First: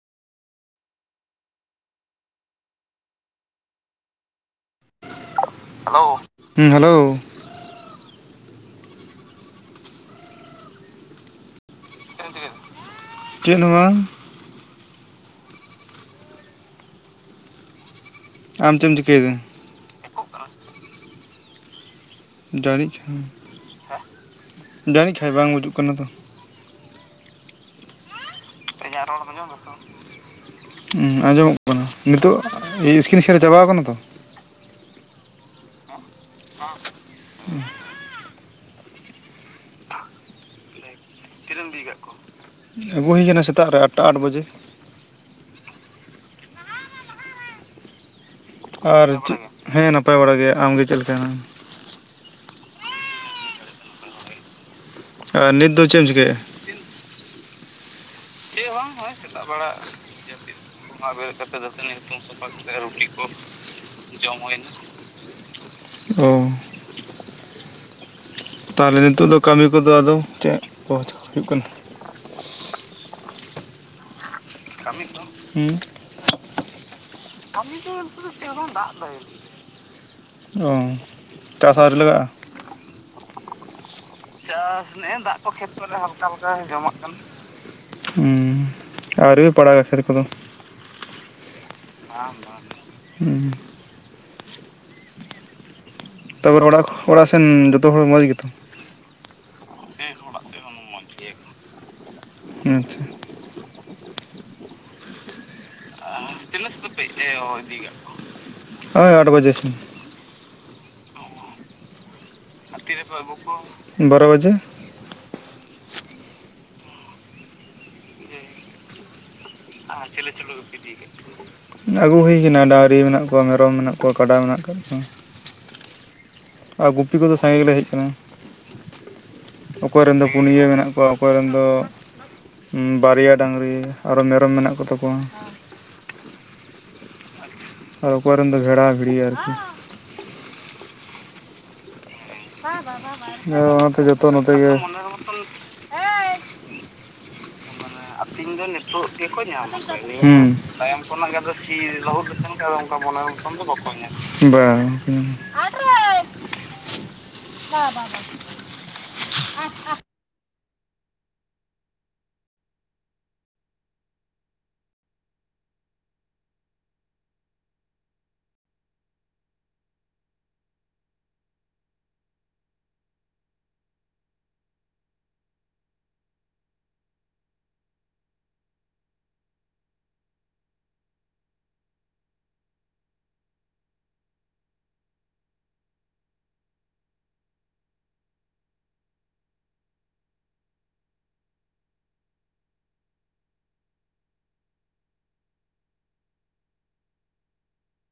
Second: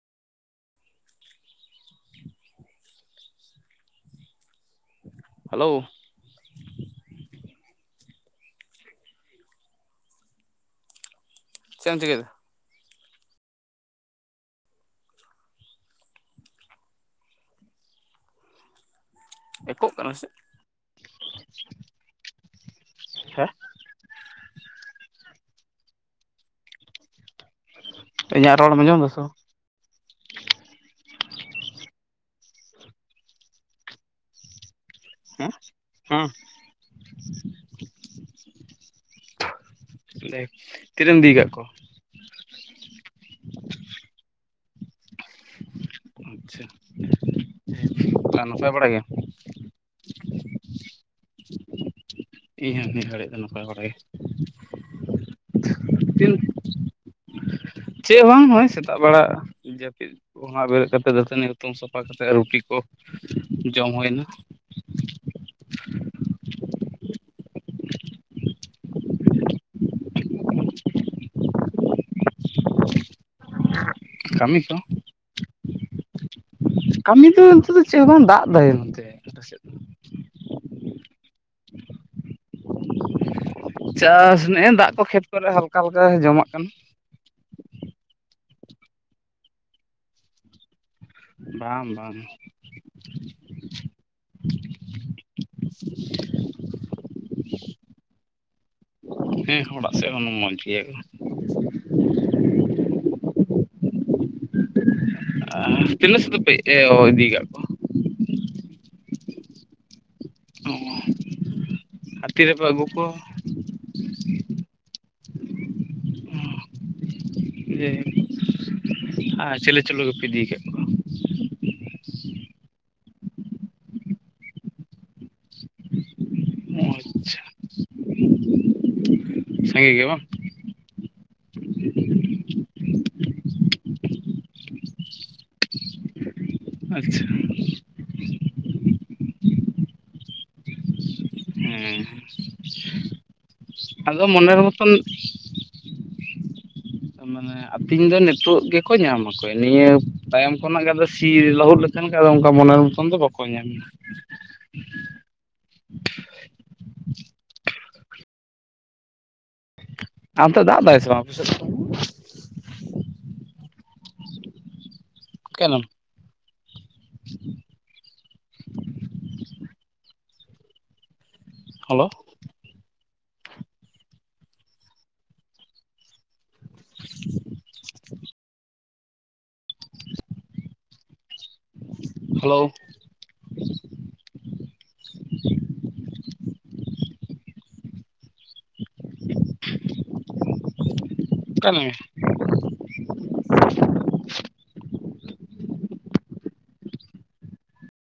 Hello hello ᱦᱮᱸ hello ᱪᱮᱫ ᱮᱢ ᱪᱤᱠᱟᱹᱭᱫᱟ? ᱪᱮᱫ ᱦᱚᱸ ᱵᱟᱝ ᱾ ᱟᱢ ᱪᱮᱫ ᱮᱢ ᱪᱤᱠᱟᱹᱭᱮᱫᱟ? ᱮᱠᱳᱜ ᱠᱟᱱᱟ ᱥᱮ? ᱡᱟᱹᱲᱤᱜ ᱠᱷᱟᱱ ᱦᱮᱸ ᱡᱟᱹᱱᱤᱡ ᱠᱷᱟᱱ ᱵᱟᱝ ᱵᱩᱡᱩᱜ ᱠᱟᱱᱟ ᱛᱚ ᱾ ᱤᱧᱟᱜ ᱨᱚᱲ ᱮᱢ ᱟᱸᱡᱚᱢ ᱫᱟ ᱥᱮ ᱵᱟᱝ? [inaudible] ᱦᱚᱸᱻ ᱟᱸᱡᱚᱢᱚᱜ ᱠᱟᱱᱟ ᱱᱤᱛᱚᱜ ᱤᱥᱠᱤᱱ ᱥᱮᱭᱟᱨ ᱪᱟᱵᱟ ᱟᱠᱟᱱᱟ ᱛᱚ? ᱦᱮᱸ ᱦᱮᱸᱻ ᱦᱚᱸᱻ [inaudible] [inaudible] ᱛᱤᱱᱟᱜ ᱮᱢ ᱤᱫᱤ ᱟᱠᱟᱫ ᱠᱚᱣᱟ? ᱤᱫᱤ ᱟᱠᱟᱫ ᱠᱚᱣᱟ ᱾ ᱟᱹᱜᱩ ᱦᱩᱭ ᱟᱠᱟᱱᱟ ᱥᱮᱛᱟᱜ ᱨᱮ ᱟᱴᱴᱟ ᱟᱴ ᱵᱟᱡᱮ ᱾ ᱟᱪᱪᱷᱟ ᱟᱨ ᱱᱟᱯᱟᱭ ᱵᱟᱲᱟ ᱜᱮ ᱟᱨ ᱪᱮᱫ ᱦᱮᱸ ᱱᱟᱯᱟᱭ ᱵᱟᱲᱟ ᱜᱮ ᱟᱢᱜᱮ ᱪᱮᱫ ᱞᱮᱠᱟ ᱢᱮᱱᱟᱢᱟ? ᱤᱧ ᱦᱚᱸ ᱱᱤ ᱜᱷᱟᱹᱲᱤᱡ ᱫᱚ ᱱᱟᱯᱟᱭ ᱵᱟᱲᱟ ᱜᱮ ᱾ ᱟᱨ ᱱᱤᱛ ᱫᱚ ᱪᱮᱫ ᱮᱢ ᱪᱤᱠᱟᱹᱭᱮᱜᱼᱟ? ᱪᱮᱫ ᱦᱚᱸ ᱵᱟᱝ ᱱᱚᱜᱼᱚᱭ ᱥᱮᱛᱟᱜ ᱵᱮᱲᱟ ᱡᱟᱹᱯᱤᱫ ᱠᱷᱚᱱᱟᱜ ᱵᱮᱨᱮᱫ ᱠᱟᱛᱮᱫ ᱫᱟᱹᱛᱟᱹᱱᱤ ᱦᱩᱛᱩᱢ ᱥᱟᱯᱷᱟ ᱠᱟᱛᱮᱫ ᱨᱩᱴᱤ ᱠᱚ ᱨᱩᱴᱤ ᱠᱚ ᱡᱚᱢ ᱦᱩᱭ ᱮᱱᱟ᱾ ᱚᱻ ᱛᱟᱦᱚᱞᱮ ᱱᱤᱛᱚᱜ ᱫᱚ ᱠᱟᱹᱢᱤ ᱠᱚᱫᱚ ᱟᱫᱚ ᱪᱮᱫ ᱠᱚ ᱦᱩᱭᱩᱜ ᱠᱟᱱᱟ? ᱠᱟᱹᱢᱤ ᱠᱚ, ᱦᱩᱸᱻ ᱠᱟᱹᱢᱤ ᱫᱚ ᱱᱤᱛᱚᱜ ᱫᱚ ᱪᱮᱫ ᱦᱚᱸ ᱵᱟᱝ ᱫᱟᱜ ᱫᱟᱭ ᱱᱚᱛᱮ ᱾ ᱚᱻ ᱪᱟᱥ ᱟᱹᱣᱨᱤ ᱞᱟᱜᱟᱜᱼᱟ? ᱪᱟᱥ ᱱᱮᱜᱼᱮ ᱫᱟᱜ ᱠᱚ ᱠᱷᱮᱛ ᱠᱚᱨᱮ ᱦᱟᱞᱠᱟ ᱦᱟᱞᱠᱟ ᱡᱚᱢᱟᱜ ᱦᱮᱸ ᱟᱹᱣᱨᱤ ᱞᱮ ᱯᱟᱲᱟᱜᱟ ᱠᱷᱮᱛ ᱠᱚᱫᱚ ᱾ ᱵᱟᱝ ᱵᱟᱝ ᱦᱩᱸᱻ ᱛᱟᱯᱚᱨ ᱚᱲᱟ--ᱚᱲᱟᱜ ᱥᱮᱱ ᱡᱚᱛᱚ ᱦᱚᱲ ᱢᱚᱸᱡᱽ ᱜᱮᱛᱚ? ᱦᱮᱸ ᱚᱲᱟᱜ ᱥᱮᱱ ᱦᱚᱸ ᱢᱚᱡᱽ ᱜᱮᱭᱟ ᱠᱚ ᱾ ᱟᱪᱪᱷᱟ ᱾ [unintelligible] ᱤᱫᱤ ᱠᱟᱜ ᱠᱚᱣᱟ ᱳᱭ ᱟᱴ ᱵᱟᱡᱮ ᱾ ᱚ᱾ ᱟᱨ ᱛᱤ ᱨᱮᱯᱮ ᱟᱜᱩ ᱛᱤ ᱨᱮᱯᱮ ᱟᱜᱩ ᱠᱚᱣᱟ? ᱵᱟᱨᱚ ᱵᱟᱡᱮ ᱾ ᱪᱤᱞᱤ [unintelligible] ᱤᱫᱤ ᱤᱫᱤ ᱠᱚᱣᱟ ᱟᱠᱟᱫ [unintelligible] ᱟᱹᱜᱩ ᱦᱩᱭ ᱟᱠᱟᱱᱟ ᱰᱟᱺᱝᱨᱤ ᱢᱮᱱᱟᱜ ᱠᱚᱣᱟ ᱢᱮᱨᱚᱢ ᱢᱮᱱᱟᱜ ᱠᱚᱣᱟ ᱠᱟᱰᱟ ᱢᱮᱱᱟᱜ ᱟᱠᱟᱫ ᱠᱚᱣᱟ ᱾ ᱟᱨ ᱜᱩᱯᱤ ᱠᱚᱫᱚ ᱟᱪᱪᱷᱟ ᱥᱟᱸᱜᱮ ᱜᱮᱞᱮ ᱦᱮᱡ ᱟᱠᱟᱱᱟ ᱾ ᱥᱟᱸᱜᱮ ᱚᱠᱚᱭ ᱜᱮ ᱨᱮᱱ ᱵᱟᱝ ᱫᱚ ᱯᱩᱱᱭᱟᱹ ᱢᱮᱱᱟᱜ ᱠᱚᱣᱟ ᱚᱠᱚᱭ ᱨᱮᱱ ᱫᱚ ᱦᱩᱸ ᱵᱟᱨᱭᱟ ᱰᱟᱺᱝᱨᱤ ᱟᱨᱚ ᱢᱮᱨᱚᱢ ᱢᱮᱱᱟᱜ ᱠᱚ ᱛᱟᱠᱚᱣᱟ ᱾ ᱟᱪᱪᱷᱟ ᱾ ᱟᱨ ᱚᱠᱚᱭ ᱨᱮᱱ ᱫᱚ ᱵᱷᱮᱲᱟ ᱵᱷᱤᱲᱤ ᱟᱨᱠᱤ ᱾ ᱦᱮᱸ ᱵᱟᱨ ᱟᱫᱚ ᱢᱚᱱᱮᱨ ᱢᱚᱛᱚᱱ ᱢᱟᱱᱮ ᱟᱹᱛᱤᱧ ᱫᱚ ᱱᱤᱛ ᱱᱤᱛᱚᱜ ᱜᱮᱠᱚ ᱧᱟᱢ ᱟᱠᱚ ᱱᱤᱭᱟᱹ ᱛᱟᱭᱚᱢ ᱠᱷᱚᱱᱟᱜ ᱜᱮ ᱟᱫᱚ ᱥᱤ ᱞᱟᱹᱦᱩᱫ ᱞᱮᱠᱷᱟᱱ ᱜᱮ ᱟᱫᱚ ᱚᱱᱠᱟ ᱢᱚᱱᱮᱨ ᱢᱚᱛᱚᱱ ᱫᱚ ᱵᱟ ᱠᱚ ᱧᱟᱢ ᱵᱟᱠᱚ ᱧᱟᱢ, ᱵᱟᱝ [inaudible] ᱟ ᱚᱱᱛᱮ ᱫᱟᱜ ᱮᱫᱟᱭ ᱥᱮ ᱵᱟᱝ ᱟᱯᱮ ᱥᱮᱫ [unintelligible] ᱠᱷᱮᱞᱟᱢ [inaudible] ᱦᱮᱞᱳ ᱾ [inaudible] ᱦᱮᱞᱳ ᱾ ᱚᱠᱟ ᱭᱮᱱᱟᱢ ᱭᱟ?